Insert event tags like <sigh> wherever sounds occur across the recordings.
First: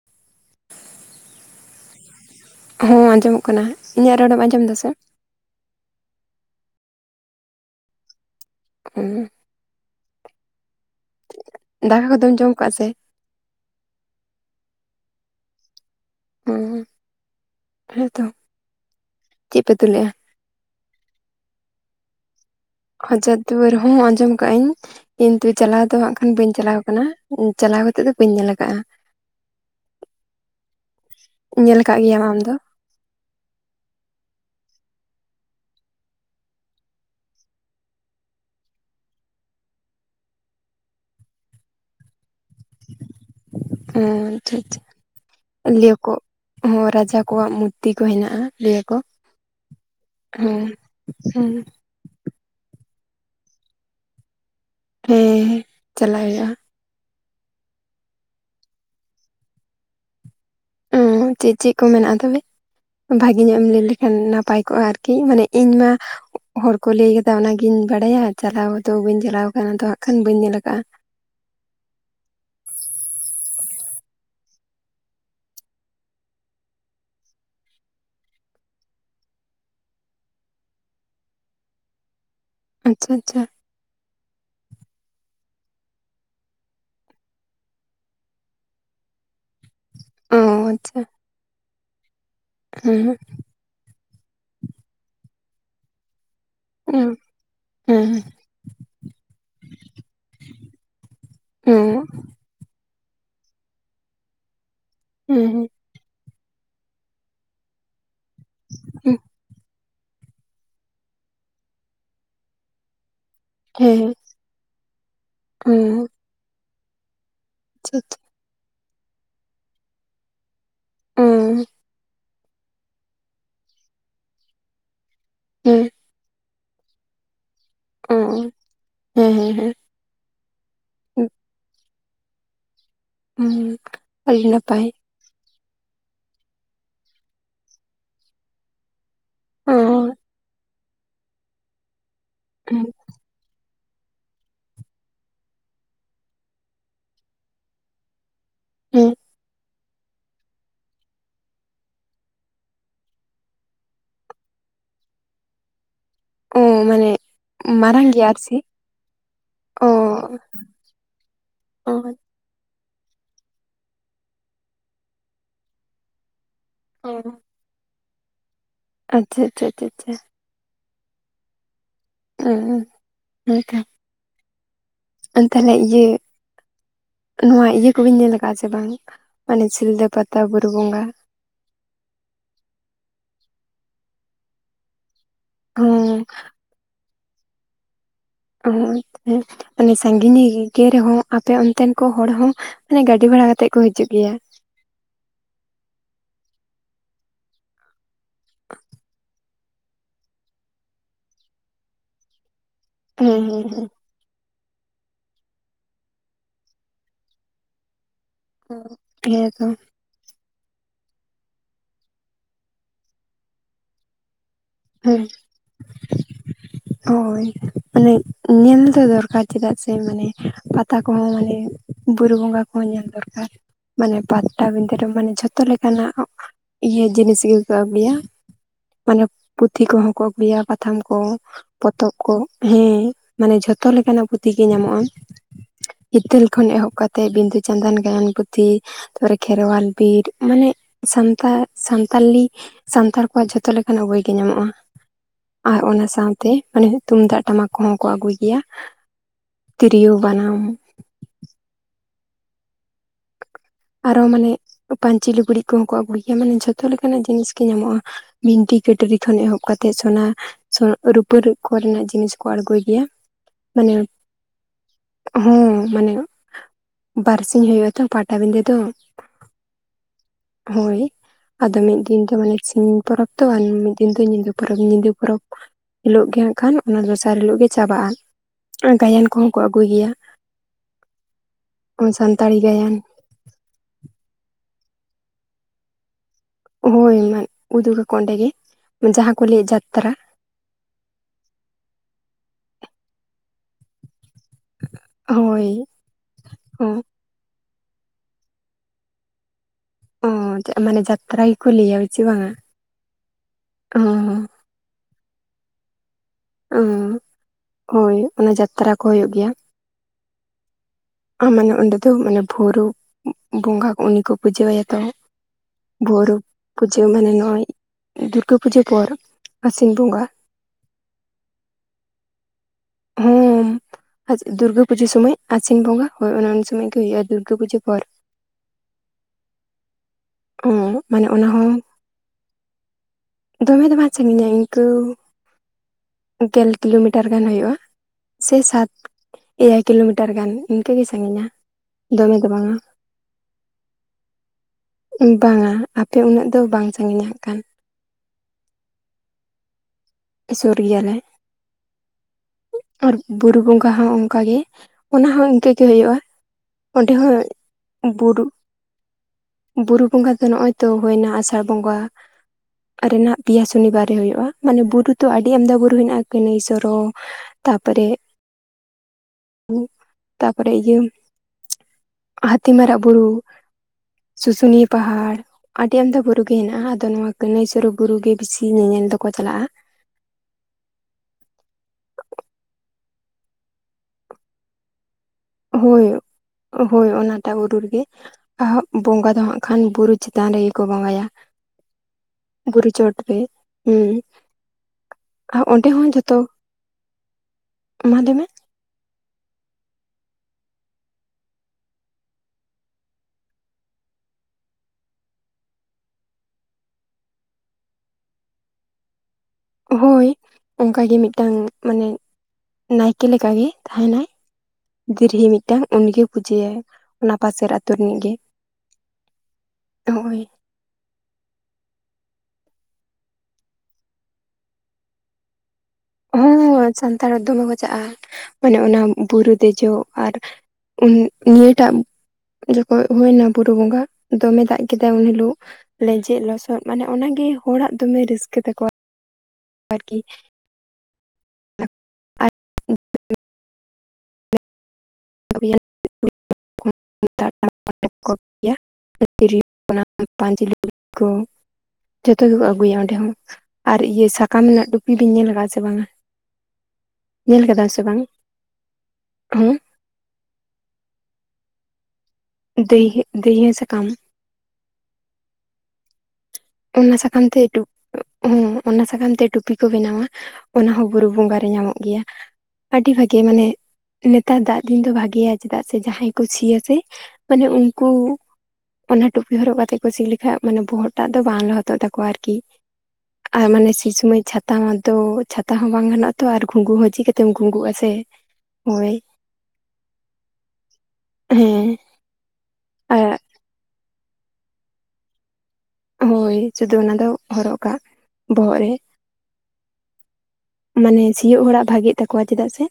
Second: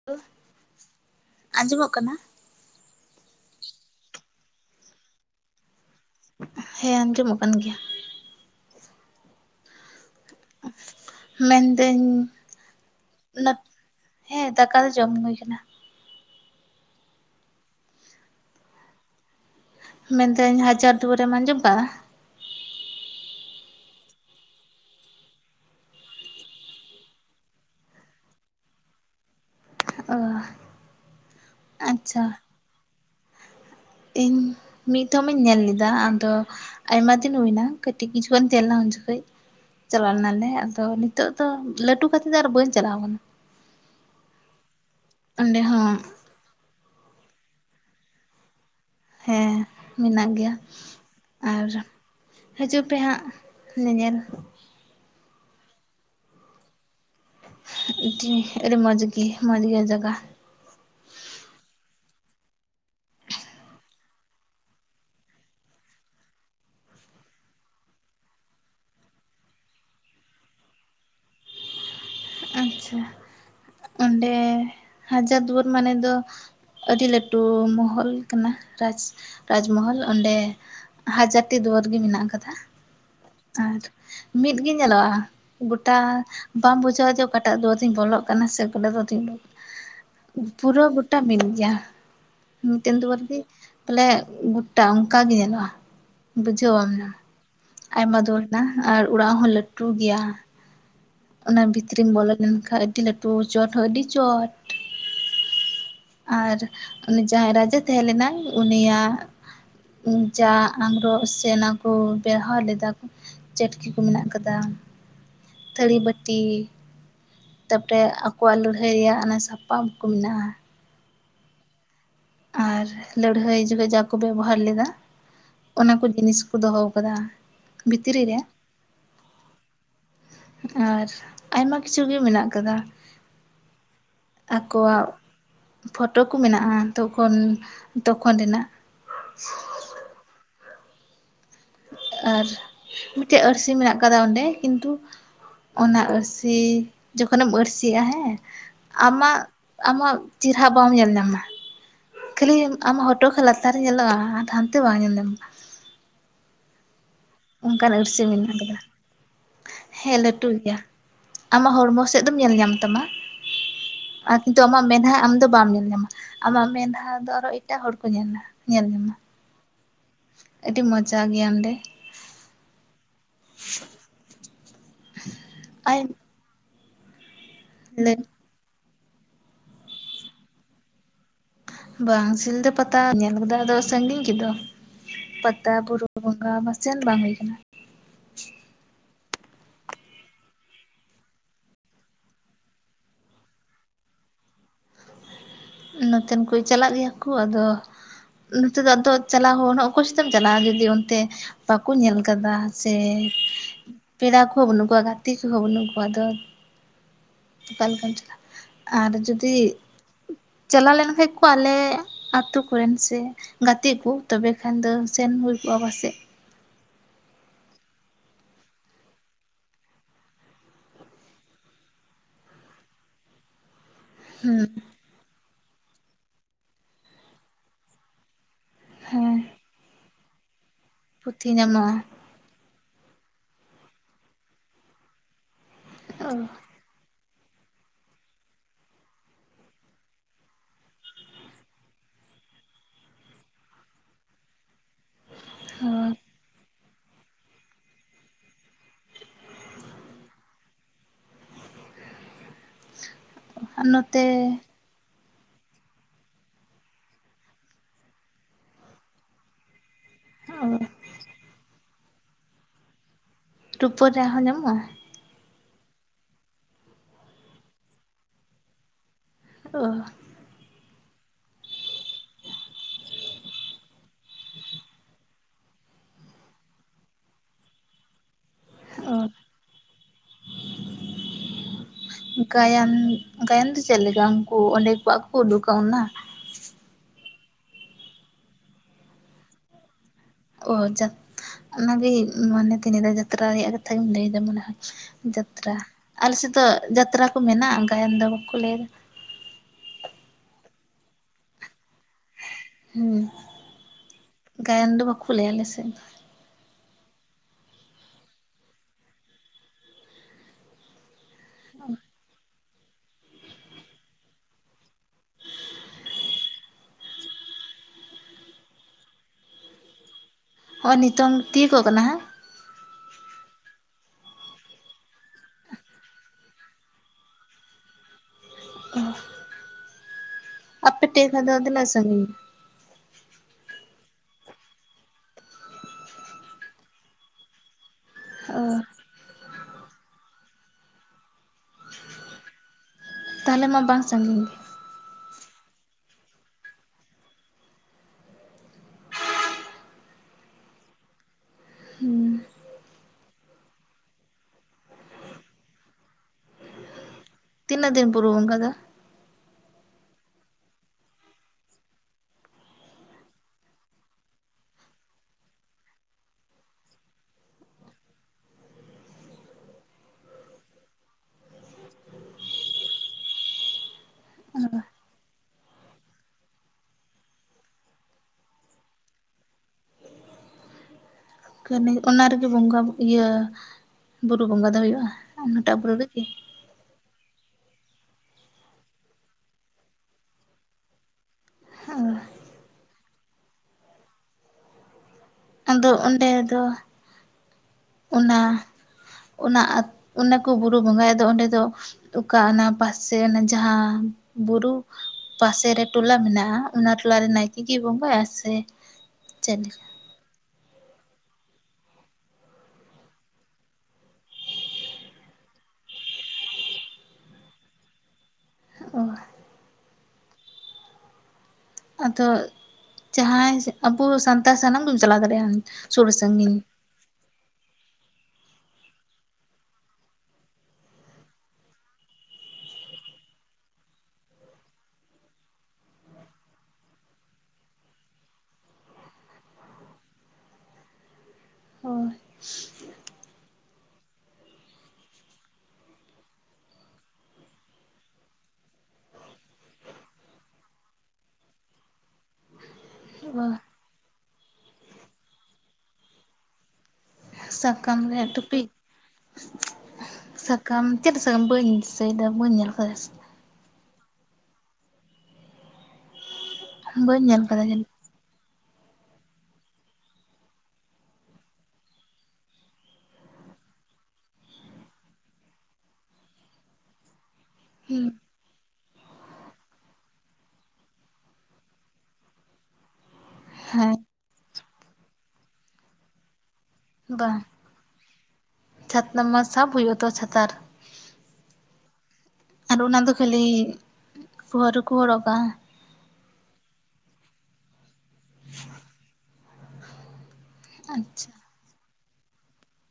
<unintelligible> ᱟᱸᱡᱚᱢᱚᱜ ᱠᱟᱱᱟ ᱦᱚᱸ ᱟᱸᱡᱚᱢᱚᱜ ᱠᱟᱱᱟ ᱤᱧᱟᱹᱜ ᱨᱚᱲᱮᱢ ᱟᱸᱡᱚᱢ ᱫᱟᱥᱮ ᱦᱮᱸ ᱟᱸᱡᱚᱢᱚᱜ ᱠᱟᱱ ᱜᱮᱭᱟ <unintelligible> ᱫᱟᱠᱟ ᱢᱮᱱᱫᱟᱹᱧ ᱠᱚᱫᱚᱢ ᱡᱚᱢ ᱠᱟᱜᱼᱟ ᱥᱮ <inaudible> ᱦᱮᱸ ᱫᱟᱠᱟ ᱫᱚ ᱡᱚᱢ ᱦᱩᱭ ᱠᱟᱱᱟ ᱦᱩ ᱦᱩ ᱦᱮᱸᱛᱚ ᱪᱮᱫ ᱯᱮ ᱩᱛᱩ ‌ᱞᱮᱜᱟ? ᱢᱮᱱᱫᱟᱹᱧ ᱦᱟᱡᱟᱨ ᱫᱩᱣᱟᱹᱨ ᱮᱢ ᱟᱸᱡᱚᱢ ᱠᱟᱜᱼᱟ ᱦᱟᱡᱟᱨ ᱫᱩᱣᱟᱹᱨ ᱦᱚᱸ ᱟᱸᱡᱚᱢ ᱠᱟᱜ ᱟᱹᱤᱧ ᱠᱤᱱᱛᱩ ᱪᱟᱞᱟᱣ ᱫᱚ ᱦᱟᱸᱜ ᱠᱷᱟᱱ ᱵᱟᱹᱧ ᱪᱟᱞᱟᱣ ᱠᱟᱱᱟ ᱪᱟᱞᱟᱣ ᱠᱟᱛᱮᱜ ᱫᱚ ᱵᱟᱹᱧ ᱧᱮᱞ ᱠᱟᱜᱼᱟ ᱚᱸ ᱧᱮᱞ ᱠᱟᱜ ᱜᱮᱭᱟᱢ ᱟᱢ ᱫᱚ ᱤᱧ ᱢᱤᱫ ᱫᱷᱟᱣ ᱤᱧ ᱧᱮᱞ ᱞᱮᱫᱟ ᱟᱫᱚ ᱟᱭᱢᱟ ᱫᱤᱱ ᱦᱩᱭᱱᱟ ᱠᱟᱹᱴᱤᱡ ᱠᱤᱪᱷᱩᱟᱱ ᱛᱟᱦᱮᱸ ᱞᱮᱱᱟ ᱩᱱ ᱡᱚᱠᱷᱚᱡ ᱪᱟᱞᱟᱣ ᱞᱮᱱᱟᱞᱮ ᱟᱫᱚ ᱱᱤᱛᱚᱜ ᱫᱚ ᱞᱟᱹᱴᱩ ᱫᱚ ᱟᱨ ᱵᱟᱹᱧ ᱪᱟᱞᱟᱣ ᱠᱟᱱᱟ ᱦᱚᱸ ᱟᱪᱪᱷᱟ ᱟᱪᱪᱷᱟ ᱚᱸᱰᱮ ᱞᱟᱹᱭ ᱦᱚᱸ ᱟᱠᱚ ᱦᱚᱸ ᱨᱟᱡᱟ ᱠᱚᱣᱟᱜ ᱢᱩᱨᱛᱤ ᱠᱚ ᱦᱮᱱᱟᱜᱼᱟ ᱞᱟᱹᱭ ᱟᱠᱚ ᱦᱮᱸ ᱢᱮᱱᱟᱜ ᱜᱮᱭᱟ ᱦᱚᱸ ᱟᱨ ᱦᱟᱹᱡᱩᱜ ᱯᱮ ᱦᱟᱸᱜ ᱧᱮᱧᱮᱞ ᱦᱮᱸ ᱪᱟᱞᱟᱜ ᱦᱳᱭᱳᱜᱼᱟ ᱟᱹᱰᱤ ᱟᱹᱰᱤ ᱢᱚᱡᱽ ᱜᱮ ᱢᱚᱡᱽ ᱜᱮᱭᱟ ᱡᱟᱜᱟ ᱚ ᱪᱮᱫ ᱪᱮᱫ ᱠᱚ ᱢᱮᱱᱟᱜᱼᱟ ᱛᱚᱵᱮ ᱵᱷᱟᱜᱤ ᱧᱚᱜ ᱮᱢ ᱞᱟᱹᱭ ᱞᱮᱠᱷᱟᱱ ᱱᱟᱯᱟᱭ ᱠᱚᱜᱼᱟ ᱟᱨᱠᱤ ᱢᱟᱱᱮ ᱤᱧᱢᱟ ᱦᱚᱲ ᱠᱩᱞᱤ ᱠᱟᱛᱮ ᱚᱱᱟᱜᱤᱧ ᱵᱟᱰᱟᱭᱟ ᱪᱟᱞᱟᱣ ᱫᱚ ᱵᱟᱹᱧ ᱪᱟᱞᱟᱣ ᱟᱠᱟᱱᱟ ᱛᱚ ᱦᱟᱸᱜ ᱠᱷᱟᱱ ᱵᱟᱹᱧ ᱧᱮᱞ ᱠᱟᱜᱼᱟ ᱟᱪᱪᱷᱟ <inaudible> ᱚᱸᱰᱮ ᱦᱟᱡᱟᱨ ᱫᱩᱣᱟᱹᱨ ᱢᱟᱱᱮ ᱫᱚ ᱟᱹᱰᱤ ᱞᱟᱹᱴᱩ ᱢᱚᱦᱚᱞ ᱠᱟᱱᱟ ᱨᱟᱡᱽ ᱨᱟᱡᱽ ᱢᱚᱦᱚᱞ ᱚᱸᱰᱮ ᱦᱟᱡᱟᱨ ᱴᱤ ᱫᱩᱣᱟᱹᱨ ᱜᱮ ᱢᱮᱱᱟᱜ ᱠᱟᱫᱟ ᱟᱪᱪᱷᱟ ᱟᱪᱪᱷᱟ ᱟᱨ ᱢᱤᱫ ᱜᱮ ᱧᱮᱞᱚᱜᱼᱟ ᱜᱚᱴᱟ ᱵᱟᱢ ᱵᱩᱡᱷᱟᱹᱣᱟ ᱡᱮ ᱚᱠ ᱚᱠᱟᱴᱟᱜ ᱫᱩᱣᱟᱹᱨ ᱛᱮᱧ ᱵᱚᱞᱚᱜ ᱠᱟᱱᱟ ᱥᱮ ᱚᱠᱟᱴᱟᱜ ᱫᱩᱣᱟᱹᱨ ᱛᱮᱧ ᱩᱰᱩᱠ ᱚ ᱯᱩᱨᱟᱹ ᱟᱪᱪᱷᱟ ᱜᱳᱴᱟ ᱢᱤᱫ ᱜᱮᱭᱟ ᱢᱤᱫᱴᱮᱱ ᱦᱮᱸ ᱫᱩᱣᱟᱹᱨ ᱜᱮ ᱵᱚᱞᱮ ᱜᱳᱴᱟ ᱚᱝᱠᱟ ᱜᱮ ᱧᱮᱞᱚᱜᱼᱟ ᱵᱩᱡᱷᱟᱹᱣ ᱵᱟᱢ ᱦᱮᱸ ᱧᱟᱢᱟ ᱟᱭᱢᱟ ᱦᱮᱸ ᱫᱩᱣᱟᱹᱨ ᱦᱮᱱᱟᱜ ᱟᱨ ᱚᱲᱟᱜ ᱦᱚᱸ ᱞᱟᱹᱴᱩ ᱜᱮᱭᱟ ᱚᱱᱟ ᱦᱮᱸ ᱵᱷᱤᱛᱨᱤᱢ ᱵᱚᱞᱚ ᱞᱮᱱᱠᱷᱟᱡ ᱟᱹᱰᱤ ᱞᱟᱹᱴᱩ ᱪᱚᱴ ᱦᱚᱸ ᱟᱹᱰᱤ ᱪᱚᱴ <inaudible> ᱦᱮᱸ ᱦᱮᱸ ᱟᱨ ᱩᱱᱤ ᱡᱟᱦᱟᱸᱭ ᱨᱟᱡᱟ ᱛᱮᱦᱮᱸ ᱞᱮᱱᱟᱭ ᱩᱱᱤᱭᱟᱜ ᱦᱮᱸ ᱡᱟ ᱟᱝᱜᱽᱨᱚᱵ ᱥᱮ ᱚᱱᱟ ᱠᱩ ᱵᱮᱣᱦᱟᱨ ᱞᱮᱫᱟ ᱠᱩ ᱪᱟᱹᱴᱠᱤ ᱠᱩ ᱦᱮᱸ ᱢᱮᱱᱟᱜ ᱟᱠᱟᱫᱟ ᱛᱷᱟᱹᱨᱤ ᱦᱮᱸ ᱵᱟᱹᱴᱤ ᱟᱪᱪᱷᱟ ᱛᱟᱯᱚᱨᱮ ᱟᱪᱪᱷᱟ ᱟᱠᱚᱣᱟᱜ ᱞᱟᱹᱲᱦᱟᱹᱭ ᱨᱮᱭᱟᱜ ᱚᱱᱟ ᱥᱟᱯᱟᱵ ᱠᱩ ᱢᱮᱱᱟᱜᱼᱟ᱾ <unintelligible> ᱟᱨ ᱞᱟᱹᱲᱦᱟᱹᱭ ᱡᱚᱠᱷᱮᱡ ᱡᱟ ᱠᱩ ᱵᱮᱵᱚᱦᱟᱨ ᱞᱮᱫᱟ ᱦᱮᱸ ᱚᱱᱟ ᱠᱩ ᱡᱤᱱᱤᱥ ᱠᱚ ᱫᱚᱦᱚ ᱟᱠᱟᱫᱟ ᱵᱷᱤᱛᱨᱤ ᱨᱮ ᱚᱸ ᱦᱮᱸ ᱦᱮᱸ ᱦᱮᱸ ᱟᱨ ᱟᱭᱢᱟ ᱠᱤᱪᱷᱩ ᱜᱮ ᱢᱮᱱᱟᱜ ᱟᱠᱟᱫᱟ ᱦᱩᱸ ᱦᱩᱸ ᱟᱠᱚᱣᱟᱜ ᱯᱷᱳᱴᱳ ᱠᱩ ᱢᱮᱱᱟᱜᱼᱟ ᱛᱚᱠᱷᱚᱱ ᱛᱚᱠᱷᱚᱱ ᱨᱮᱱᱟᱜ ᱚ ᱟᱨ ᱦᱮᱸ ᱢᱤᱫᱴᱮᱡ ᱟᱹᱨᱥᱤ ᱢᱮᱱᱟᱜ ᱟᱠᱟᱫᱟ ᱚᱸᱰᱮ ᱠᱤᱱᱛᱩ ᱚᱱᱟ ᱟᱹᱨᱥᱤ ᱡᱚᱠᱷᱚᱱᱮᱢ ᱟᱹᱨᱥᱤᱜᱼᱟ ᱦᱮᱸ ᱦᱮᱸ ᱟᱢᱟᱜ ᱟᱢᱟᱜ ᱪᱮᱨᱦᱟ ᱵᱟᱢ ᱧᱮᱞ ᱧᱟᱢᱟ ᱠᱷᱟᱹᱞᱤ ᱟᱢᱟᱜ ᱦᱚᱴᱳᱜ ᱠᱷᱚᱡ ᱞᱟᱛᱟᱨ ᱨᱮ ᱧᱮᱞᱚᱜᱼᱟ ᱟᱨ ᱦᱟᱱᱛᱮ ᱵᱟᱝ ᱧᱮᱞ ᱧᱟᱢᱚᱜᱼᱟ ᱚ ᱢᱟᱱᱮᱜ ᱚᱱᱠᱟᱱ ᱟᱹᱨᱥᱤ ᱢᱮᱱᱟᱜ ᱟᱠᱟᱫᱟ ᱚ ᱦᱮᱸ ᱞᱟᱹᱴᱩ ᱜᱮᱭᱟ ᱟᱢᱟᱜ ᱚ ᱦᱚᱲᱢᱚ ᱥᱮᱫ ᱧᱮᱞ ᱧᱟᱢ ᱛᱟᱢᱟ ᱟ ᱠᱤᱱᱛᱩ ᱟᱢᱟᱜ ᱢᱮᱸᱫᱦᱟ ᱟᱢ ᱫᱚ ᱵᱟᱢ ᱧᱮᱞ ᱧᱟᱢᱟ ᱟᱢᱟᱜ ᱢᱮᱫ ᱟᱫᱚ ᱟᱨᱦᱚ ᱮᱴᱟᱜ ᱦᱚᱲ ᱠᱚ ᱧᱮᱞᱟ ᱧᱮᱞ ᱧᱟᱢᱟ <unintelligible> ᱟᱹᱰᱤ ᱢᱚᱡᱟ ᱜᱮᱭᱟ ᱚᱸᱰᱮ ᱦᱚᱸ ᱦᱮᱠᱟ ᱟᱨ ᱛᱟᱦᱞᱮ ᱟᱭ ᱤᱭᱟᱹ ᱱᱚᱣᱟ ᱤᱭᱟᱹ ᱞᱮ ᱠᱚᱵᱤᱧ ᱧᱮᱞ ᱟᱠᱟᱫᱼᱟ ᱥᱮ ᱵᱟᱝ ᱢᱟᱱᱮ ᱥᱤᱞᱫᱟᱹ ᱯᱟᱛᱟ ᱵᱩᱨᱩ ᱵᱚᱸᱜᱟ ᱵᱟᱝ ᱥᱤᱞᱫᱟᱹ ᱯᱟᱛᱟ ᱧᱮᱞ ᱠᱚᱫᱚ ᱟᱫᱚ ᱥᱟᱺᱜᱤᱧ ᱜᱮᱫᱚ ᱯᱟᱛ ᱛᱟ ᱵᱩᱨᱩ ᱦᱮᱸ ᱵᱚᱸᱜᱟ ᱵᱟᱥᱮᱱ ᱵᱟᱝ ᱦᱩᱭ ᱠᱟᱱᱟ ᱦᱳᱭ ᱦᱚ ᱢᱟᱱᱮ ᱥᱟᱺᱜᱤᱧ ᱜᱮ ᱨᱮᱦᱚᱸ ᱟᱯᱮ ᱚᱱᱛᱮᱱ ᱠᱚ ᱦᱚᱲ ᱦᱚᱸ ᱢᱟᱱᱮ ᱜᱟᱹᱰᱤ ᱵᱷᱟᱲᱟ ᱠᱟᱛᱮᱜ ᱠᱩ ᱦᱤᱡᱩᱜ ᱜᱮᱭᱟ ᱱᱚᱛᱮᱱ ᱠᱩ ᱪᱟᱞᱟᱜ ᱜᱮᱭᱟ ᱠᱩ ᱟᱫᱚ ᱱᱚᱛᱮ ᱫᱚ ᱟᱫᱚ ᱪᱟᱞᱟᱣ ᱦᱚ ᱩᱱᱟᱹᱜ ᱚᱠᱚᱭ ᱥᱟᱛᱮᱢ ᱪᱟᱞᱟᱜᱼᱟ ᱡᱩᱫᱤ ᱚᱱᱛᱮ ᱵᱟᱹᱠᱩ ᱧᱮᱞ ᱠᱟᱫᱟ ᱥᱮ ᱦᱮᱸ ᱦᱮᱸ ᱯᱮᱲᱟ ᱠᱩᱦᱚᱸ ᱵᱟᱹᱱᱩᱜ ᱠᱚᱣᱟ ᱜᱟᱛᱮ ᱠᱩᱦᱚᱸ ᱵᱟᱹᱱᱩᱜ ᱠᱚᱣᱟ ᱟᱫᱚ ᱚᱠᱟᱞᱮᱠᱟᱢ ᱪᱟᱞᱟᱜᱼᱟ ᱟᱨ ᱦᱮᱸ ᱡᱩᱫᱤ ᱛᱚ ᱪᱟᱞᱟᱣ ᱞᱮᱱ ᱠᱷᱟᱡ ᱠᱩ ᱟᱞᱮ ᱟᱹᱛᱩ ᱠᱚᱨᱮᱱ ᱥᱮ ᱜᱟᱛᱮ ᱠᱩ ᱛᱚᱵᱮ ᱠᱷᱟᱱ ᱫᱚ ᱦᱮᱸ ᱥᱮᱱ ᱦᱩᱭ ᱠᱚᱜᱼᱟ ᱯᱟᱥᱮᱜ ᱦᱳᱭ ᱢᱟᱱᱮᱜ ᱧᱮᱞ ᱫᱚ ᱫᱚᱨᱠᱟᱨ ᱪᱮᱫᱟᱜ ᱥᱮ ᱢᱟᱱᱮ ᱯᱟᱛᱟ ᱠᱚᱦᱚᱸ ᱢᱟᱱᱮ ᱵᱩᱨᱩ ᱵᱚᱸᱜᱟ ᱠᱚᱦᱚᱸ ᱧᱮᱞ ᱫᱚᱨᱠᱟᱨ ᱢᱟᱱᱮ ᱦᱩᱸ ᱯᱟᱛᱟᱵᱤᱸᱫᱷᱟᱹ ᱫᱚ ᱢᱟᱱᱮ ᱡᱷᱚᱛᱚ ᱞᱮᱠᱟᱱᱟᱜ ᱚᱸᱜ ᱤᱭᱟᱹ ᱡᱤᱱᱤᱥ ᱜᱮ ᱠᱚ ᱟᱹᱜᱩᱭᱟ ᱾ ᱢᱟᱱᱮ ᱦᱮᱸ ᱯᱩᱛᱷᱤ ᱠᱚᱦᱚᱸ ᱠᱚ ᱟᱹᱜᱩᱭᱟ ᱯᱟᱛᱷᱟᱢ ᱠᱚ ᱯᱩᱛᱷᱤ ᱧᱟᱢᱚᱜᱼᱟ ᱯᱚᱛᱚᱵ ᱠᱚ ᱦᱮᱸ ᱢᱟᱱᱮ ᱡᱷᱚᱛᱚ ᱞᱮᱠᱟᱱᱟᱜ ᱯᱩᱛᱷᱤ ᱜᱮ ᱧᱟᱢᱚᱜᱼᱟ ᱦᱤᱛᱟᱹᱞ ᱚ ᱠᱷᱚᱱ ᱮᱦᱚᱵ ᱠᱟᱛ ᱛᱮᱫ ᱵᱤᱱᱫᱩ ᱪᱟᱸᱫᱟᱱ ᱜᱟᱭᱟᱱ ᱯᱩᱛᱷᱤ ᱛᱟᱯᱚᱨᱮ ᱠᱷᱮᱨᱣᱟᱞ ᱵᱤᱨ ᱢᱟᱱᱮ ᱥᱟᱱᱛᱟ ᱥᱟᱱᱛᱟᱞᱤ ᱥᱟᱱᱛᱟᱲ ᱠᱚᱣᱟᱜ ᱡᱷᱚᱛᱚ ᱞᱮᱠᱟᱱᱟᱜ ᱵᱚᱭ ᱜᱮ ᱧᱟᱢᱚᱜᱼᱟ ᱟᱨ ᱚᱱᱟ ᱦᱳᱭ ᱥᱟᱶ ᱛᱮ ᱢᱟᱱᱮ ᱛᱩᱢᱫᱟᱜ ᱴᱟᱢᱟᱠ ᱠᱚᱦᱚᱸ ᱠᱚ ᱟᱹᱜᱩᱭ ᱜᱮᱭᱟ ᱛᱤᱨᱭᱳ ᱵᱟᱱᱟᱢ <inaudible> ᱟᱨᱚ ᱱᱚᱛᱮ ᱢᱟᱱᱮ ᱯᱟᱹᱧᱪᱤ ᱞᱩᱜᱽᱲᱤᱡ ᱠᱚᱦᱚᱸ ᱠᱚ ᱟᱹᱜᱩᱭ ᱜᱮᱭᱟ ᱢᱟᱱᱮ ᱡᱷᱚᱛᱚ ᱞᱮᱠᱟᱱᱟᱜ ᱡᱤᱱᱤᱥ ᱜᱮ ᱧᱟᱢᱚᱜᱼᱟ᱾ ᱵᱤᱱᱴᱤ ᱠᱟᱹᱴᱟᱹᱨᱤ ᱠᱷᱚᱱ ᱮᱦᱚᱵ ᱠᱟᱛᱮᱫ ᱥᱚᱱᱟ, ᱚ ᱨᱩᱯᱟᱹ ᱠᱚᱨᱮᱱᱟᱜ ᱡᱤᱱᱤᱥ ᱠᱚ ᱟᱬᱜᱚᱭ ᱜᱮᱭᱟ᱾ ᱢᱟᱱᱮ ᱨᱩᱯᱟᱹ ᱨᱮᱭᱟᱜ ᱦᱚᱸ ᱧᱟᱢᱚᱜᱼᱟ? ᱦᱚᱸ ᱢᱟᱱᱮ ᱵᱟᱨᱥᱤᱧ ᱦᱩᱭᱩᱜ ᱟᱛᱚ ᱯᱟᱴᱟᱵᱤᱫᱟᱹ ᱫᱚ ᱚ ᱦᱳᱭ ᱟᱫᱚ ᱢᱤᱫ ᱫᱤᱱ ᱛᱮ ᱢᱟᱱᱮ ᱥᱤᱧ ᱯᱚᱨᱚᱵᱽ ᱛᱚ ᱟᱨ ᱢᱤᱫ ᱫᱤᱱ ᱫᱚ ᱧᱤᱫᱟᱹ ᱯᱚᱨᱚᱵᱽ ᱧᱤᱫᱟᱹ ᱯᱚᱨᱚᱵᱽ᱾ ᱦᱤᱞᱚᱜ ᱜᱮ ᱦᱟᱸᱜ ᱠᱷᱟᱱ ᱚᱱᱟ ᱫᱚᱥᱟᱨ ᱦᱤᱞᱚᱜ ᱜᱮ ᱪᱟᱵᱟᱜᱼᱟ᱾ ᱚ ᱜᱟᱭᱟᱱ ᱠᱚᱦᱚᱸ ᱠᱚ ᱟᱹᱜᱩᱭ ᱜᱮᱭᱟ᱾ ᱥᱟᱱᱛᱟᱲᱤ ᱜᱟᱭᱟᱱ᱾ ᱜᱟᱭᱟᱱ ᱫᱚ ᱪᱮᱫ ᱞᱮᱠᱟ ᱩᱱᱠᱩ ᱚᱸᱰᱮ ᱠᱚ <unintelligible> ᱠᱚ ᱩᱰᱩᱠᱟ ᱚᱱᱟ? ᱦᱚᱭ ᱢᱟᱱ ᱩᱫᱩᱜᱟᱠᱚ ᱚᱸᱰᱮ ᱜᱮ ᱡᱟᱦᱟᱸ ᱠᱚ ᱞᱟᱹᱭ ᱡᱟᱛᱨᱟ᱾ ᱚ ᱡᱟᱛ ᱚᱱᱟᱜᱮ ᱢᱟᱱᱮ ᱛᱤᱧ ᱞᱟᱹᱭ ᱫᱚ ᱡᱟᱛᱨᱟ ᱨᱮᱭᱟᱜ ᱠᱟᱛᱷᱟ ᱜᱮᱤᱢ ᱞᱟᱹᱭ ᱫᱟ ᱢᱚᱱᱮ ᱦᱚᱭ᱾ ᱡᱟᱛᱨᱟ ᱦᱳᱭ ᱟᱞᱮ ᱥᱮᱫ ᱫᱚ ᱡᱟᱛᱨᱟ ᱠᱚ ᱢᱮᱱᱟᱜᱼᱟ ᱜᱟᱭᱟᱱ ᱫᱚ ᱵᱟᱠᱚ ᱞᱟᱹᱭᱫᱟ᱾ ᱚ ᱢᱟᱱᱮ ᱡᱟᱛᱨᱟ ᱜᱮᱠᱚ ᱞᱟᱹᱭᱟ ᱵᱝ ᱪᱮ ᱵᱟᱝᱟ? ᱦᱩᱸ ᱜᱟᱭᱟᱱ ᱫᱚ ᱵᱟᱠᱚ ᱞᱟᱹᱭᱟ ᱟᱞᱮ ᱥᱮᱫ ᱫᱚ᱾ ᱚ ᱦᱚᱭ ᱚᱱᱟ ᱡᱟᱛᱨᱟ ᱠᱚ ᱦᱩᱭᱩᱜ ᱜᱮᱭᱟ᱾ ᱟᱨ ᱢᱟᱱᱮ ᱚᱸᱰᱮ ᱫᱚ ᱢᱟᱱᱮ ᱵᱷᱳᱨᱳ ᱵᱚᱸᱜᱟ ᱩᱱᱤ ᱠᱚ ᱯᱩᱡᱟᱹ ᱟᱭᱟ ᱛᱚ᱾ ᱵᱳᱨ ᱯᱩᱡᱟᱹ ᱢᱟᱱᱮ ᱱᱚᱜᱼᱚᱭ ᱫᱩᱨᱜᱟᱹ ᱯᱩᱡᱟᱹ ᱯᱚᱨ ᱟᱥᱤᱱ ᱵᱚᱸᱜᱟ᱾ ᱦᱚᱜᱼᱚᱭ ᱱᱤᱛᱚᱝ ᱛᱤ ᱠᱚᱜ ᱠᱟᱱᱟ ᱦᱟᱜ ᱦᱩᱸ ᱫᱩᱨᱜᱟᱹ ᱯᱩᱡᱟᱹ ᱥᱚᱢᱚᱭ ᱟᱹᱥᱤᱱ ᱵᱚᱸᱜᱟ ᱦᱚᱭ ᱚᱱᱟ ᱩᱱ ᱥᱚᱢᱚᱭ ᱜᱮ ᱦᱩᱭᱩᱜᱼᱟ ᱫᱩᱨᱜᱟᱹ ᱯᱩᱡᱟᱹ ᱯᱚᱨ᱾ <inaudible> ᱚ ᱟᱯᱮ ᱴᱷᱮᱡ ᱢᱟᱱᱮ ᱠᱷᱚᱡ ᱚᱱᱟ ᱫᱚ ᱦᱚᱸ ᱛᱤᱱᱟᱹᱜ ᱥᱟᱺᱜᱤᱧ ᱫᱚᱢᱮ ᱫ ᱵᱟᱝ ᱥᱟᱺᱟᱹᱜᱤᱧᱟ ᱤᱱᱠᱟᱹ ᱜᱮᱞ ᱠᱤᱞᱳᱢᱤᱴᱟᱨ ᱜᱟᱱ ᱦᱩᱭᱩᱜᱼᱟ ᱥᱮ ᱚ ᱥᱟᱛ ᱮᱭᱟᱭ ᱠᱤᱞᱳᱢᱤᱴᱟᱨ ᱜᱟᱱ ᱤᱱᱠᱟᱹᱜᱮ ᱥᱟᱺᱜᱤᱧᱟ ᱫᱚᱢᱮ ᱫᱚ ᱵᱟᱝᱼᱟ ᱛᱟᱦᱚᱞᱮ ᱢᱟ ᱵᱟᱝ ᱥᱟᱺᱜᱤᱧ ᱜᱮ᱾ ᱵᱟᱝᱟ ᱟᱯᱮ ᱩᱱᱟᱹᱜ ᱫᱚ ᱵᱟᱝ ᱥᱟᱺᱜᱤᱧᱟ ᱠᱟᱱ᱾ ᱥᱩᱨ ᱜᱮᱭᱟᱞᱮ ᱦᱩᱸ ᱟᱨ ᱵᱩᱨᱩ ᱵᱚᱸᱜᱟ ᱦᱚᱸ ᱚᱱᱠᱟᱜᱮ ᱚᱱᱟ ᱦᱚᱸ ᱤᱱᱠᱟᱹ ᱜᱮ ᱦᱩᱭᱩᱜᱼᱟ᱾ ᱚᱸᱰᱮ ᱦᱚᱸ ᱛᱤᱱᱟᱹᱜ ᱫᱤᱱ ᱵᱩᱨᱩ ᱵᱚᱸᱜᱟ ᱫᱚ ᱵᱩᱨᱩ ᱵᱚᱸᱜᱟ ᱫᱚ ᱱᱚᱜᱚᱭ ᱛᱚ ᱦᱩᱭᱮᱱᱟ ᱟᱥᱟᱲ ᱵᱚᱸᱜᱟ ᱨᱮᱱᱟᱜ ᱯᱮᱭᱟ ᱥᱚᱱᱤᱵᱟᱨ ᱨᱮ ᱦᱩᱭᱩᱜᱼᱟ ᱢᱟᱱᱮ ᱵᱩᱨᱩ ᱛᱚ ᱟᱹᱰᱤ ᱟᱢᱫᱟ ᱵᱩᱨᱩ ᱦᱮᱱᱟᱜᱼᱟ ᱠᱟᱹᱱᱟᱹᱭ ᱥᱚᱨᱚ ᱛᱟᱯᱚᱨᱮ ᱛᱟᱯᱚᱨᱮ ᱤᱭᱟᱹ ᱦᱟᱹᱛᱤᱢᱟᱨᱟ ᱵᱩᱨᱩ᱾ ᱥᱩᱥᱩᱱᱤᱭᱟᱹ ᱯᱟᱦᱟᱲ ᱟᱹᱰᱤ ᱟᱢᱫᱟ ᱵᱩᱨᱩ ᱜᱮ ᱦᱮᱱᱟᱜᱼᱟ ᱟᱫᱚ ᱱᱚᱣᱟ ᱠᱟᱹᱱᱟᱹᱭ ᱥᱩᱨᱩ ᱵᱩᱨᱩ ᱜᱮ ᱵᱤᱥᱤ ᱧᱮᱧᱮᱞ ᱫᱚᱠᱚ ᱪᱟᱞᱟᱜᱼᱟ᱾ ᱠᱟᱹᱱᱟᱹᱭ ᱚᱱᱟ ᱨᱮᱜᱮ ᱵᱚᱸᱜᱟ ᱤᱭᱟᱹ ᱵᱩᱨᱩ ᱵᱚᱸᱜᱟ ᱫᱚ ᱦᱩᱭᱩᱜᱼᱟ? ᱚᱱᱟᱴᱟᱜ ᱵᱩᱨᱩ ᱦᱚᱭ ᱨᱮᱜᱮ ᱦᱚᱭ ᱚᱱᱟᱴᱟᱜ ᱵᱩᱨᱩ ᱨᱮᱜᱮ᱾ ᱟᱨ ᱵᱚᱸᱜᱟ ᱫᱚ ᱦᱟᱸᱜ ᱠᱷᱟᱱ ᱵᱩᱨᱩ ᱪᱮᱛᱟᱱ ᱨᱮᱜᱮ ᱠᱚ ᱵᱚᱸᱜᱟᱭᱟ᱾ ᱦᱮᱸ ᱵᱩᱨᱩ ᱪᱚᱴ ᱨᱮ ᱦᱩᱸ ᱟᱨ ᱟᱫᱚ ᱦᱚᱸ ᱚᱸᱰᱮ ᱡᱷᱚᱛᱚ ᱫᱚ ᱢᱟ ᱞᱟᱹᱭ ᱚᱱᱟ ᱢᱮ ᱚᱱᱟ ᱚᱱᱟᱠᱚ ᱵᱩᱨᱩ ᱵᱚᱸᱜᱟᱭ ᱫᱚ ᱚᱸᱰᱮ ᱫᱚ ᱚᱠᱟ ᱚᱱᱟ ᱯᱟᱥᱮ ᱚᱱᱟ ᱡᱟᱦᱟᱸ ᱵᱩᱨᱩ ᱯᱟᱥᱮ ᱨᱮ ᱴᱚᱞᱟ ᱢᱮᱱᱟᱜᱼᱟ ᱚᱱᱟ ᱴᱚᱞᱟ ᱨᱮᱱ ᱱᱟᱭᱠᱮ ᱠᱤ ᱵᱚᱸᱜᱟᱭᱟ ᱥᱮ ᱪᱮᱫ? ᱦᱚᱭ ᱚᱱᱠᱟ ᱜᱮ ᱢᱤᱫᱴᱟᱝ ᱢᱟᱱᱮ ᱱᱟᱭᱠᱮ ᱞᱮᱠᱟ ᱜᱮ ᱛᱟᱦᱮᱱᱟᱭ ᱾ ᱫᱤᱨᱦᱤ ᱢᱤᱫᱴᱟᱱ ᱩᱱᱤᱜᱮᱭ ᱯᱩᱡᱟᱹᱭᱟᱭ, ᱚᱱᱟ ᱯᱟᱥᱮᱨ ᱟᱛᱳ ᱨᱤᱱᱤᱡ ᱜᱮ᱾ ᱚ <unintelligible> ᱟᱫᱚ ᱡᱟᱦᱟᱸᱭ ᱟᱵᱚ ᱥᱟᱱᱛᱟᱲ ᱥᱟᱱᱟᱢ ᱵᱚᱱ ᱪᱟᱞᱟᱣ ᱫᱟᱲᱮᱭᱟᱜᱼᱟ ᱥᱩᱨ ᱥᱟᱺᱜᱤᱧ᱾ ᱛᱟᱨ ᱫᱚᱢᱮ ᱢᱚᱡᱟᱜᱼᱟ ᱚᱱᱮ ᱚᱱᱟ ᱵᱩᱨᱩ ᱫᱮᱡᱚᱜ, ᱟᱨ ᱩᱸ ᱱᱤᱭᱟᱹ ᱴᱟᱜ ᱡᱚᱠᱷᱚᱡ ᱦᱩᱭᱱᱟ ᱵᱩᱨᱩ ᱵᱚᱸᱜᱟ, ᱫᱚᱢᱮᱭ ᱫᱟᱜ ᱠᱮᱫᱟ ᱩᱱ ᱦᱤᱞᱚᱜ᱾ ᱞᱮᱸᱡᱮᱡ ᱞᱚᱥᱚᱫ ᱢᱟᱱᱮ ᱚᱱᱟᱜᱮ ᱦᱚᱲᱟᱜ ᱫᱚᱢᱮ ᱨᱟᱹᱥᱠᱟᱹ ᱛᱟᱠᱚ᱾ ᱟᱨᱠᱤ ᱦᱚᱭ᱾ ᱟᱨ <inaudible> <inaudible> ᱯᱟᱹᱧᱪᱤ ᱞᱩᱜᱲᱤ ᱠᱚ ᱡᱚᱛᱚ ᱜᱮᱠᱚ ᱟᱹᱜᱩᱭᱟ ᱚᱸᱰᱮ ᱦᱚᱸ ᱟᱨ ᱤᱭᱟᱹ ᱥᱟᱠᱟᱢ ᱨᱮᱱᱟᱜ ᱴᱩᱯᱤ ᱵᱤᱱ ᱧᱮᱞ ᱠᱟᱜ-ᱟ ᱥᱮ ᱵᱟᱝ-ᱟ? ᱧᱮᱞ ᱠᱟᱫᱟᱢ ᱥᱟᱠᱟᱢ ᱥᱮ ᱵᱟᱝ ᱨᱮᱭᱟᱜ ᱴᱩᱯᱤ? ᱦᱮᱸ ᱥᱟᱠ ᱠᱟᱢ ᱪᱮᱫ ᱥᱟᱠᱟᱢ ᱵᱟᱹᱧ ᱫᱤᱥᱟᱹᱭᱫᱟ, ᱵᱟᱹᱧ ᱧᱮᱞ ᱟᱠᱟᱫᱟ ᱫᱟᱹᱭᱦᱟᱹᱜ, ᱫᱟᱹᱭᱦᱟᱹ ᱥᱟᱠᱟᱢ᱾ ᱚᱱᱟ ᱵᱟᱹᱧ ᱧᱮᱞ ᱥᱟᱠᱟᱢ ᱛᱮ ᱟᱠᱟᱫᱟ ᱴᱩ ᱡᱟᱹᱱᱤᱡ ᱦᱩᱸ ᱚᱱᱟ ᱥᱟᱠᱟᱢ ᱛᱮ ᱴᱩᱯᱤ ᱠᱚ ᱵᱮᱱᱟᱣ ᱟ ᱾ ᱚᱱᱟ ᱦᱚᱸ ᱵᱩᱨᱩ ᱵᱚᱸᱜᱟ ᱨᱮ ᱧᱟᱢᱚᱜ ᱜᱮᱭᱟ ᱟᱰᱤ ᱵᱷᱟᱜᱮ ᱢᱟᱱᱮ ᱱᱮᱛᱟᱨ ᱫᱟᱜᱽ ᱫᱤᱱ ᱫᱚ ᱵᱷᱟᱜᱮᱭᱟ ᱪᱮᱫᱟᱜ ᱥᱮ ᱡᱟᱦᱟᱸᱭ ᱠᱚ ᱥᱤᱭᱟ ᱥᱮ ᱚᱱᱮ ᱦᱩᱸ ᱩᱱᱠᱩ ᱚᱱᱟ ᱴᱩᱯᱤ ᱦᱚᱨᱚᱜ ᱠᱟᱛᱮ ᱠᱚ ᱥᱤ ᱞᱮᱠᱷᱟᱡ ᱢᱟᱱᱮ ᱵᱚᱦᱚᱜ ᱴᱟᱜ ᱫᱚ ᱵᱟᱝ ᱞᱚᱦᱚᱛᱚᱜ ᱛᱟᱠᱚᱣᱟ ᱟᱨᱠᱤ ᱟᱨ ᱢᱟᱱᱮ ᱦᱮᱸ ᱥᱤ ᱥᱩᱢᱟᱹᱭ ᱪᱷᱟ ᱛᱟᱝ-ᱟ ᱛᱳ ᱪᱷᱟᱛᱟ ᱦᱚᱸ ᱵᱟᱝ ᱜᱟᱱᱚᱜ-ᱟ ᱛᱚ ᱟᱨ ᱜᱷᱸᱜᱩ ᱦᱚᱸ ᱵᱟᱝ ᱪᱤᱠᱟᱹᱛᱮᱢ ᱜᱷᱸᱜᱩᱜ-ᱟ ᱥᱮ? ᱦᱳᱭ ᱪᱷᱟᱛᱟ ᱢᱟ ᱥᱟᱵ ᱦᱩᱭᱩᱜᱼᱟ ᱛᱚ ᱪᱷᱟᱛᱟᱨ ᱦᱮᱸ ᱟᱨ ᱚᱱᱟ ᱫᱚ ᱠᱷᱟᱹᱞᱤ ᱵᱚᱦᱚᱜ ᱨᱮᱠᱚ ᱦᱚᱨᱚᱜᱠᱟᱜ-ᱟ? ᱦᱳᱭ ᱥᱩᱫᱩ ᱚᱱᱟ ᱫᱚ ᱦᱚᱨᱚᱜ ᱠᱟᱜ ᱵᱚᱦᱚᱜ ᱨᱮ᱾ ᱢᱟᱱᱮ ᱟᱪᱪᱷᱟ ᱥᱤᱭᱳᱜ ᱦᱚᱲᱟᱜ ᱵᱷᱟᱜᱮᱜ ᱛᱮᱠᱚᱣᱟ ᱪᱤᱫᱟᱜ ᱥᱮ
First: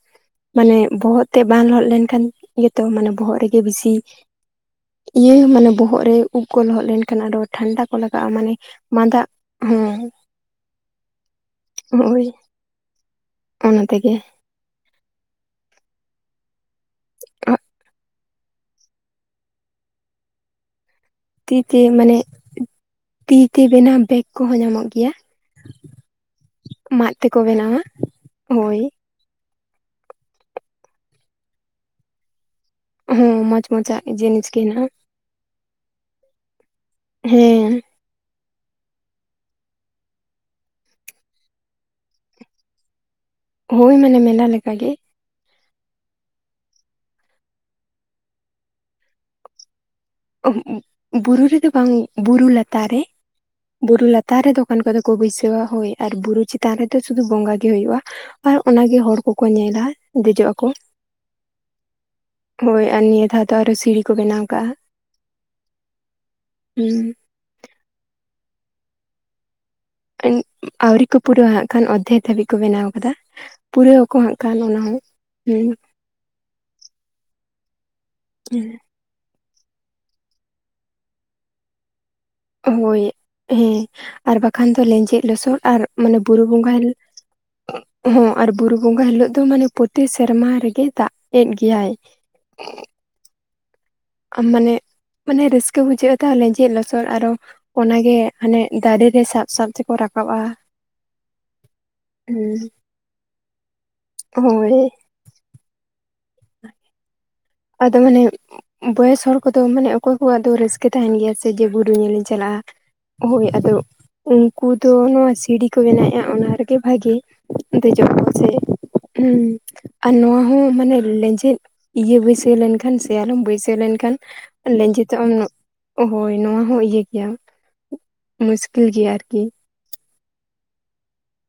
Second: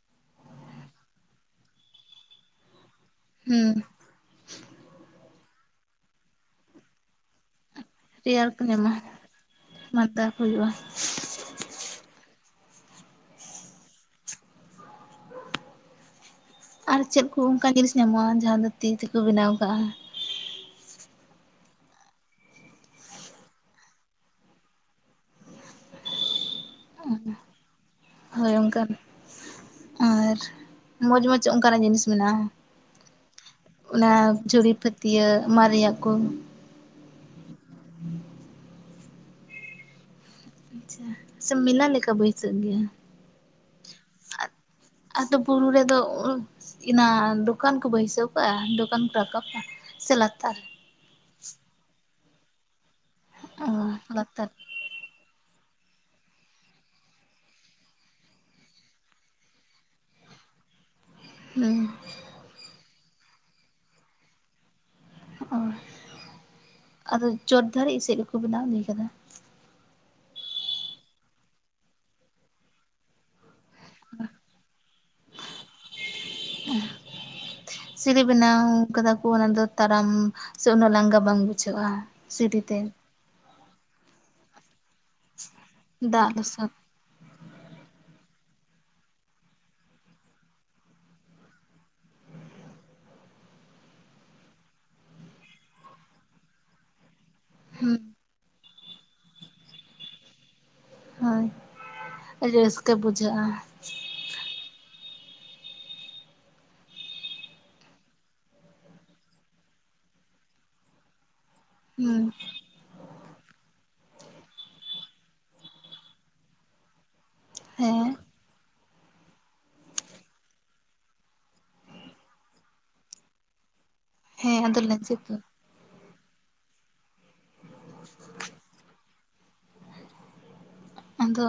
ᱢᱟᱱᱮ ᱵᱚᱦᱚᱜ ᱛᱮ ᱵᱟᱝ ᱞᱚᱦᱚᱫ ᱞᱮᱱ ᱠᱷᱟᱱ ᱜᱮᱛᱚ ᱢᱟᱱᱮ ᱵᱚᱦᱚᱜ ᱨᱮᱜᱮ ᱦᱩᱸ ᱵᱮᱥᱤ ᱤᱭᱟᱹ ᱢᱟᱱᱮ ᱵᱚᱦᱚᱜ ᱨᱮ ᱩᱵ ᱠᱚ ᱞᱚᱦᱚᱜ ᱞᱮᱱᱠᱷᱟᱱ ᱟᱫᱚ ᱴᱷᱟᱱᱰᱟ ᱠᱚ ᱞᱟᱜᱟᱜᱼᱟ ᱢᱟᱱᱮ ᱨᱮᱭᱟᱲ ᱠᱚ ᱧᱟᱢᱟ ᱢᱟᱫᱟᱜ ᱦᱚᱸ, ᱢᱟᱫᱟ ᱠᱚ ᱦᱩᱭᱩᱜᱼᱟ ᱦᱳᱭ᱾ ᱚᱱᱟ ᱛᱮᱜᱮ ᱟᱨ ᱪᱮᱫ ᱠᱚ ᱚᱝᱠᱟ ᱡᱤᱱᱤᱥ ᱧᱟᱢᱚᱜᱼᱟ? ᱡᱟᱸᱦᱟ ᱫᱚ ᱛᱤ ᱛᱮᱠᱚ ᱵᱤᱱᱟᱣ ᱠᱟᱜᱼᱟ᱾ ᱛᱤᱛᱮ ᱢᱟᱱᱮ ᱛᱤᱛᱮ ᱵᱮᱱᱟᱣ ᱵᱮᱜᱽ ᱠᱚᱦᱚ ᱧᱟᱢᱚᱜ ᱜᱮᱭᱟ ᱢᱟᱜ ᱛᱮᱠᱚ ᱵᱮᱱᱟᱣ-ᱟ᱾ ᱦᱳᱭ ᱚᱠᱟᱱ ᱟᱨ ᱢᱚᱡᱽ ᱢᱚᱡᱽ ᱚᱝᱠᱟᱱᱟᱜ ᱡᱤᱱᱤᱥ ᱢᱮᱱᱟᱜᱼᱟ᱾ ᱦᱩᱸ ᱢᱚᱪ ᱢᱚᱪᱟᱜ ᱡᱤᱱᱤᱥ ᱜᱤ ᱦᱮᱸᱱᱟᱜᱼᱟ᱾ ᱛᱤᱭᱟᱹ ᱢᱟᱜ ᱨᱮᱭᱟᱜ ᱠᱚ ᱦᱮᱸ ᱟᱪᱷᱟ᱾ ᱥᱮ ᱢᱤᱞᱟ ᱞᱮᱠᱟ ᱵᱟᱹᱭᱥᱟᱹᱜ ᱜᱮᱭᱟ? ᱦᱳᱭ ᱢᱟᱱᱮ ᱢᱮᱞᱟ ᱞᱮᱠᱟᱜ ᱜᱮ ᱟᱫᱚ ᱵᱩᱨᱩ ᱨᱮᱫᱚ ᱚ ᱤᱱᱟ ᱫᱩᱠᱟᱱ ᱠᱚ ᱵᱟᱹᱭᱥᱟᱹᱣ ᱠᱟᱜᱼᱟ, ᱫᱚᱠᱟᱱ ᱠᱚ ᱨᱟᱠᱟᱵᱼᱟ ᱥᱮ ᱞᱟᱠ ᱵᱩᱨᱩ ᱨᱮᱫᱚ ᱵᱟᱝ ᱵᱩᱨᱩ ᱞᱟᱛᱟᱨ ᱨᱮ ᱵᱩᱨᱩ ᱞᱟᱛᱟᱨ ᱨᱮ ᱫᱚ ᱠᱟᱱ ᱠᱚᱫᱚ ᱠᱚ ᱵᱟᱹᱭᱥᱟᱹᱣᱟ, ᱦᱳᱭ ᱟᱨ ᱵᱩᱨᱩ ᱪᱮᱛᱟᱱ ᱨᱮᱫᱚ ᱥᱩᱫᱩ ᱵᱚᱸᱜᱟ ᱜᱮ ᱦᱩᱭᱩᱜᱼᱟ᱾ ᱟᱨ ᱟᱱᱟᱜᱮ ᱦᱚᱲ ᱠᱚᱠᱚ ᱧᱮᱞᱟ ᱫᱮᱡᱚᱜ ᱟᱠᱚ ᱦᱩᱸ᱾ ᱦᱳᱭ ᱟᱨ ᱱᱤᱭᱟᱹ ᱫᱷᱟᱣ ᱫᱚ ᱟᱨᱚ ᱥᱤᱲᱤ ᱠᱚ ᱵᱮᱱᱟᱣ ᱠᱟᱜᱼᱟ᱾ ᱚ ᱦᱩᱸ ᱟᱫᱚ ᱪᱚᱴ ᱫᱷᱟᱨᱤᱡ ᱥᱮᱜ ᱜᱮᱠᱚ ᱵᱮᱱᱟᱣ ᱤᱫᱤ ᱠᱟᱫᱟ? ᱟᱹᱣᱨᱤ ᱠᱚ ᱯᱩᱨᱟᱹᱣᱟ ᱦᱟᱸᱜᱠᱷᱟᱱ ᱚᱨᱫᱷᱮᱠ ᱫᱷᱟᱹᱵᱤᱡ ᱠᱚ ᱵᱮᱱᱟᱣ ᱠᱟᱫᱟ᱾ ᱯᱩᱨᱟᱹᱣ ᱟᱠᱚ ᱦᱟᱸᱜ ᱠᱷᱟᱱ ᱚᱱᱟ ᱦᱚᱸ, ᱦᱩᱸ ᱥᱤᱲᱤ ᱵᱮᱱᱟᱣ ᱠᱟᱫᱟ ᱠᱚ ᱚᱱᱟ ᱫᱚ ᱛᱟᱨᱟᱢ ᱥᱮ ᱩᱱᱟᱹᱜ ᱞᱟᱸᱜᱟ ᱵᱟᱝ ᱵᱩᱡᱷᱟᱹᱜᱼᱟ ᱥᱤᱲᱤ ᱛᱮ ᱦᱳᱭ ᱦᱮᱸ ᱟᱨ ᱵᱟᱠᱷᱟᱱ ᱫᱚ ᱞᱮᱸᱡᱮᱫ ᱞᱚᱥᱚᱫ ᱟᱨ ᱢᱟᱱᱮ ᱫᱟᱜ ᱵᱩᱨᱩ ᱞᱚᱥᱚᱫ ᱵᱚᱸᱜᱟᱼᱼ ᱦᱚᱸ ᱟᱨ ᱵᱩᱨᱩ ᱵᱚᱸᱜᱟ ᱦᱤᱞᱟᱹᱜ ᱫᱚ ᱢᱟᱱᱮ ᱯᱚᱛᱤ ᱥᱮᱨᱢᱟ ᱨᱮᱜᱮ ᱫᱟᱜᱽ ᱮᱫ ᱜᱮᱭᱟᱭ <unintelligible> ᱟᱢ ᱢᱟᱱᱮ ᱢᱟᱱᱮ ᱨᱟᱹᱥᱠᱟᱹ ᱵᱩᱡᱷᱟᱹᱜᱼᱟ ᱛᱟᱦᱚ ᱞᱮᱸᱡᱮᱫ ᱞᱚᱥᱚᱫ ᱟᱨᱚ ᱦᱩᱸ ᱚᱱᱟᱜᱮ ᱦᱟᱱᱮ ᱫᱟᱨᱮ ᱨᱮ ᱥᱟᱵ ᱥᱟᱵ ᱛᱮᱠᱚ ᱨᱟᱠᱟᱵᱼᱟ ᱦᱳᱭ ᱦᱩᱸ ᱨᱟᱹᱥᱠᱟᱹ ᱵᱩᱡᱷᱟᱹᱜᱼᱟ ᱦᱳᱭ ᱟᱫᱚ ᱢᱟᱱᱮ ᱵᱚᱭᱮᱥ ᱦᱚᱲ ᱠᱚᱫᱚ ᱢᱟᱱᱮ ᱚᱠᱚᱭ ᱠᱚᱣᱟᱜ ᱫᱚ ᱨᱟᱹᱥᱠᱟᱹ ᱛᱟᱦᱮᱱ ᱜᱮᱭᱟ ᱥᱮ ᱡᱮ ᱵᱩᱨᱩ ᱦᱩᱸ ᱧᱮᱞᱤᱧ ᱪᱟᱞᱟᱜᱼᱟ ᱦᱳᱭ ᱟᱫᱚ ᱩᱱᱠᱩ ᱫᱚ ᱱᱚᱣᱟ ᱥᱤᱰᱤ ᱠᱚ ᱵᱮᱱᱟᱣᱮᱫᱼᱟ ᱚᱱᱟ ᱨᱮᱜᱮ ᱵᱷᱟᱜᱮ ᱫᱮᱡᱚᱜ ᱦᱮᱸ ᱠᱚ ᱪᱮ <unintelligible> ᱟᱨ ᱱᱚᱣᱟ ᱦᱚᱸ ᱢᱟᱱᱮ ᱞᱮᱸᱡᱮᱫ ᱤᱭᱟᱹ ᱵᱟᱹᱭᱥᱟᱹ <unintelligible> ᱞᱮᱱᱠᱷᱟᱱ ᱥᱮᱭᱟᱞᱚᱢ ᱵᱟᱹᱭᱥᱟᱹᱣ ᱞᱮᱱᱠᱷᱟᱱ ᱦᱮᱸ ᱟᱫᱚ ᱞᱮᱸᱡᱮᱫᱚᱜ ᱞᱮᱸᱡᱮᱫ ᱟᱢ ᱫᱚ ᱦᱳᱭ ᱱᱚᱣᱟ ᱦᱚᱸ ᱤᱭᱟᱹ ᱜᱮᱭᱟ ᱢᱩᱥᱠᱤᱞ ᱜᱮᱭᱟ ᱟᱨᱠᱤ ᱟᱫᱚ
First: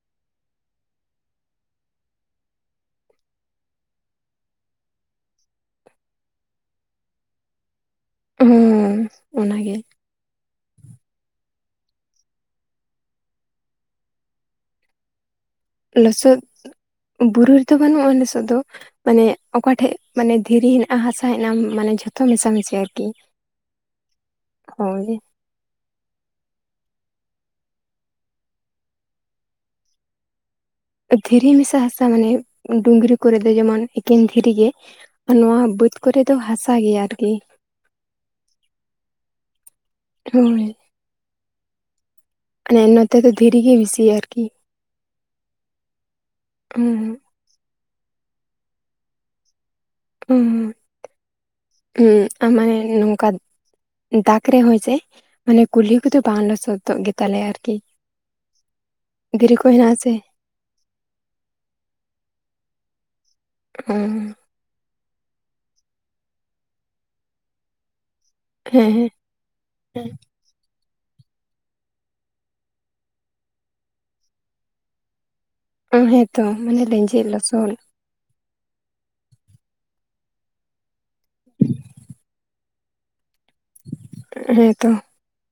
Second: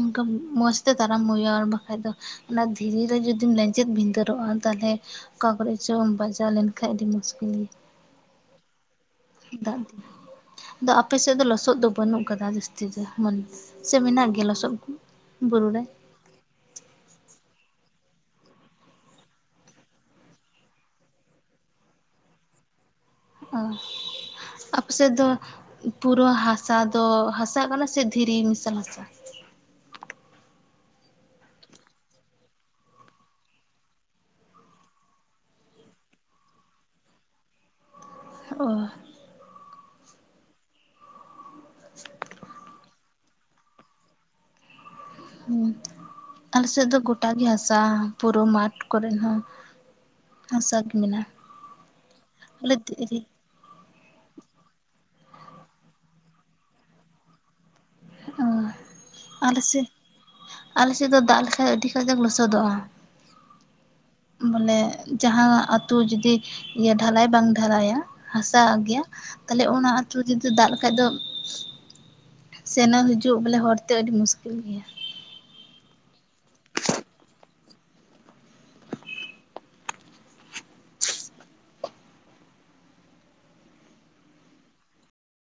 ᱚᱱᱠᱟ ᱢᱚᱡᱽ ᱛᱮ ᱛᱟᱨᱟᱢ ᱦᱩᱭᱩᱜᱼᱟ ᱟᱨ ᱵᱟᱠᱷᱟᱡ ᱫᱚ ᱚᱱᱟ ᱫᱷᱤᱨᱤ ᱨᱮ ᱡᱩᱫᱤᱢ ᱞᱮᱸᱡᱮᱫ ᱵᱷᱤᱫᱟᱹᱲᱚᱜᱼᱟ ᱛᱟᱦᱚᱞᱮ ᱚᱠᱟ ᱠᱚᱨᱮ ᱪᱚᱢ ᱵᱟᱡᱟᱣ ᱞᱮᱱᱠᱷᱟᱱ ᱟᱹᱰᱤ ᱢᱩᱥᱠᱤᱞ ᱜᱮᱭᱟ ᱦᱩᱸ <unintelligible> ᱫᱟᱜ ᱫᱤᱱ ᱟᱫᱚ ᱟᱯᱮ ᱥᱮᱫ ᱫᱚ ᱞᱚᱥᱚᱫ ᱫᱚ ᱵᱟᱹᱱᱩᱜ ᱠᱟᱫᱟ ᱡᱟᱹᱥᱛᱤ ᱫᱚ ᱢᱟᱱᱮ ᱥᱮ ᱢᱮᱱᱟᱜ ᱜᱮᱭᱟ ᱞᱚᱥᱚᱫ ᱠᱚ ᱵᱩᱨᱩ ᱨᱮ ᱞᱚᱥᱚᱫ ᱵᱩᱨᱩ ᱨᱮᱫᱚ ᱵᱟᱹᱱᱩᱜᱼᱟ ᱞᱚᱥᱚᱫ ᱫᱚ ᱢᱟᱱᱮ ᱚᱠᱟᱴᱷᱮᱡ ᱢᱟᱱᱮ ᱫᱷᱤᱨᱤ ᱦᱮᱱᱟᱜᱼᱟ ᱦᱟᱥᱟ ᱦᱮᱱᱟᱜᱼᱟ ᱢᱟᱱᱮ ᱡᱷᱚᱛᱚ ᱢᱮᱥᱟ ᱢᱮᱥᱤ ᱟᱨᱠᱤ ᱚ <inaudible> ᱟᱯᱮ ᱥᱮᱫ ᱦᱳᱭ ᱫᱚ ᱯᱩᱨᱟᱹ ᱦᱟᱥᱟ ᱫᱚ ᱦᱟᱥᱟ ᱠᱟᱱᱟ ᱥᱮ ᱫᱷᱤᱨᱤ ᱢᱮᱥᱟᱞ ᱦᱟᱥᱟ ᱫᱷᱤᱨᱤ ᱢᱮᱥᱟ ᱦᱟᱥᱟ ᱢᱟᱱᱮ ᱰᱩᱝᱨᱤ ᱠᱚᱨᱮ ᱫᱚ ᱡᱮᱢᱚᱱ ᱮᱠᱮᱱ ᱫᱷᱤᱨᱤ ᱜᱮ ᱱᱚᱣᱟ ᱵᱟᱹᱫᱽ ᱠᱚᱨᱮ ᱫᱚ ᱦᱟᱥᱟ ᱜᱮᱭᱟ ᱟᱨᱠᱤ ᱚ ᱦᱳᱭ ᱱᱮ ᱱᱚᱛᱮ ᱫᱚ ᱫᱷᱤᱨᱤ ᱜᱮ ᱵᱮᱥᱤᱭᱟ ᱟᱨᱠᱤ <inaudible> ᱟᱞᱮ ᱥᱮᱫ ᱫᱚ ᱜᱚᱴᱟ ᱜᱮ ᱦᱟᱥᱟ ᱯᱩᱨᱟᱹ ᱢᱟᱴᱷ ᱠᱚᱨᱮ ᱦᱚᱸ <inaudible> ᱦᱟᱥᱟ ᱜᱮ ᱢᱮᱱᱟᱜᱼᱟ <unintelligible> ᱢᱟᱱᱮ ᱟᱞᱮ ᱫᱷᱤᱨᱤ ᱱᱚᱝᱠᱟ ᱫᱟᱜ ᱨᱮᱦᱚᱸᱭ ᱡᱮ ᱢᱟᱱᱮ ᱠᱩᱞᱦᱤ ᱠᱚᱫᱚ ᱵᱟᱝ ᱞᱚᱥᱚᱫᱚᱜ ᱜᱮᱛᱟ ᱞᱮᱭᱟ ᱟᱨᱠᱤ ᱦᱳᱭ <inaudible> ᱫᱷᱤᱨᱤ ᱟᱞᱮ ᱠᱚ ᱦᱮᱱᱟᱜ ᱟᱥᱮ ᱥᱮᱫᱼᱟᱞᱮ ᱥᱮᱫ ᱫᱚ ᱫᱟᱜ ᱞᱮᱠᱷᱟᱡ ᱟᱹᱰᱤ ᱠᱟᱡᱟᱠ ᱞᱚᱥᱚᱫᱚᱜᱼᱟ᱾ <unintelligible> ᱵᱚᱞᱮ ᱡᱟᱦᱟᱸ ᱟᱹᱛᱳ ᱡᱩᱫᱤ ᱤᱭᱟᱹ ᱰᱷᱟᱞᱟᱭ ᱵᱟᱝ ᱰᱷᱟᱞᱟᱭᱟ ᱦᱟᱥᱟ ᱦᱮᱸ ᱜᱮᱭᱟ ᱛᱟᱦᱞᱮ ᱚᱱᱟ ᱟᱹᱛᱩ ᱡᱩᱫᱤ ᱫᱟᱜ ᱞᱮᱠᱷᱟᱡ ᱫᱚ ᱥᱮᱱᱚᱜ ᱦᱤᱡᱩᱜ ᱵᱚᱞᱮ ᱦᱚᱨᱛᱮ ᱟᱹᱰᱤ ᱢᱩᱥᱠᱤᱞ ᱜᱮᱭᱟ ᱚ ᱦᱮᱸᱛᱚ ᱢᱟᱱᱮ ᱞᱮᱸᱡᱮᱫ ᱞᱚᱥᱚᱫ <inaudible> ᱦᱮᱸᱛᱚ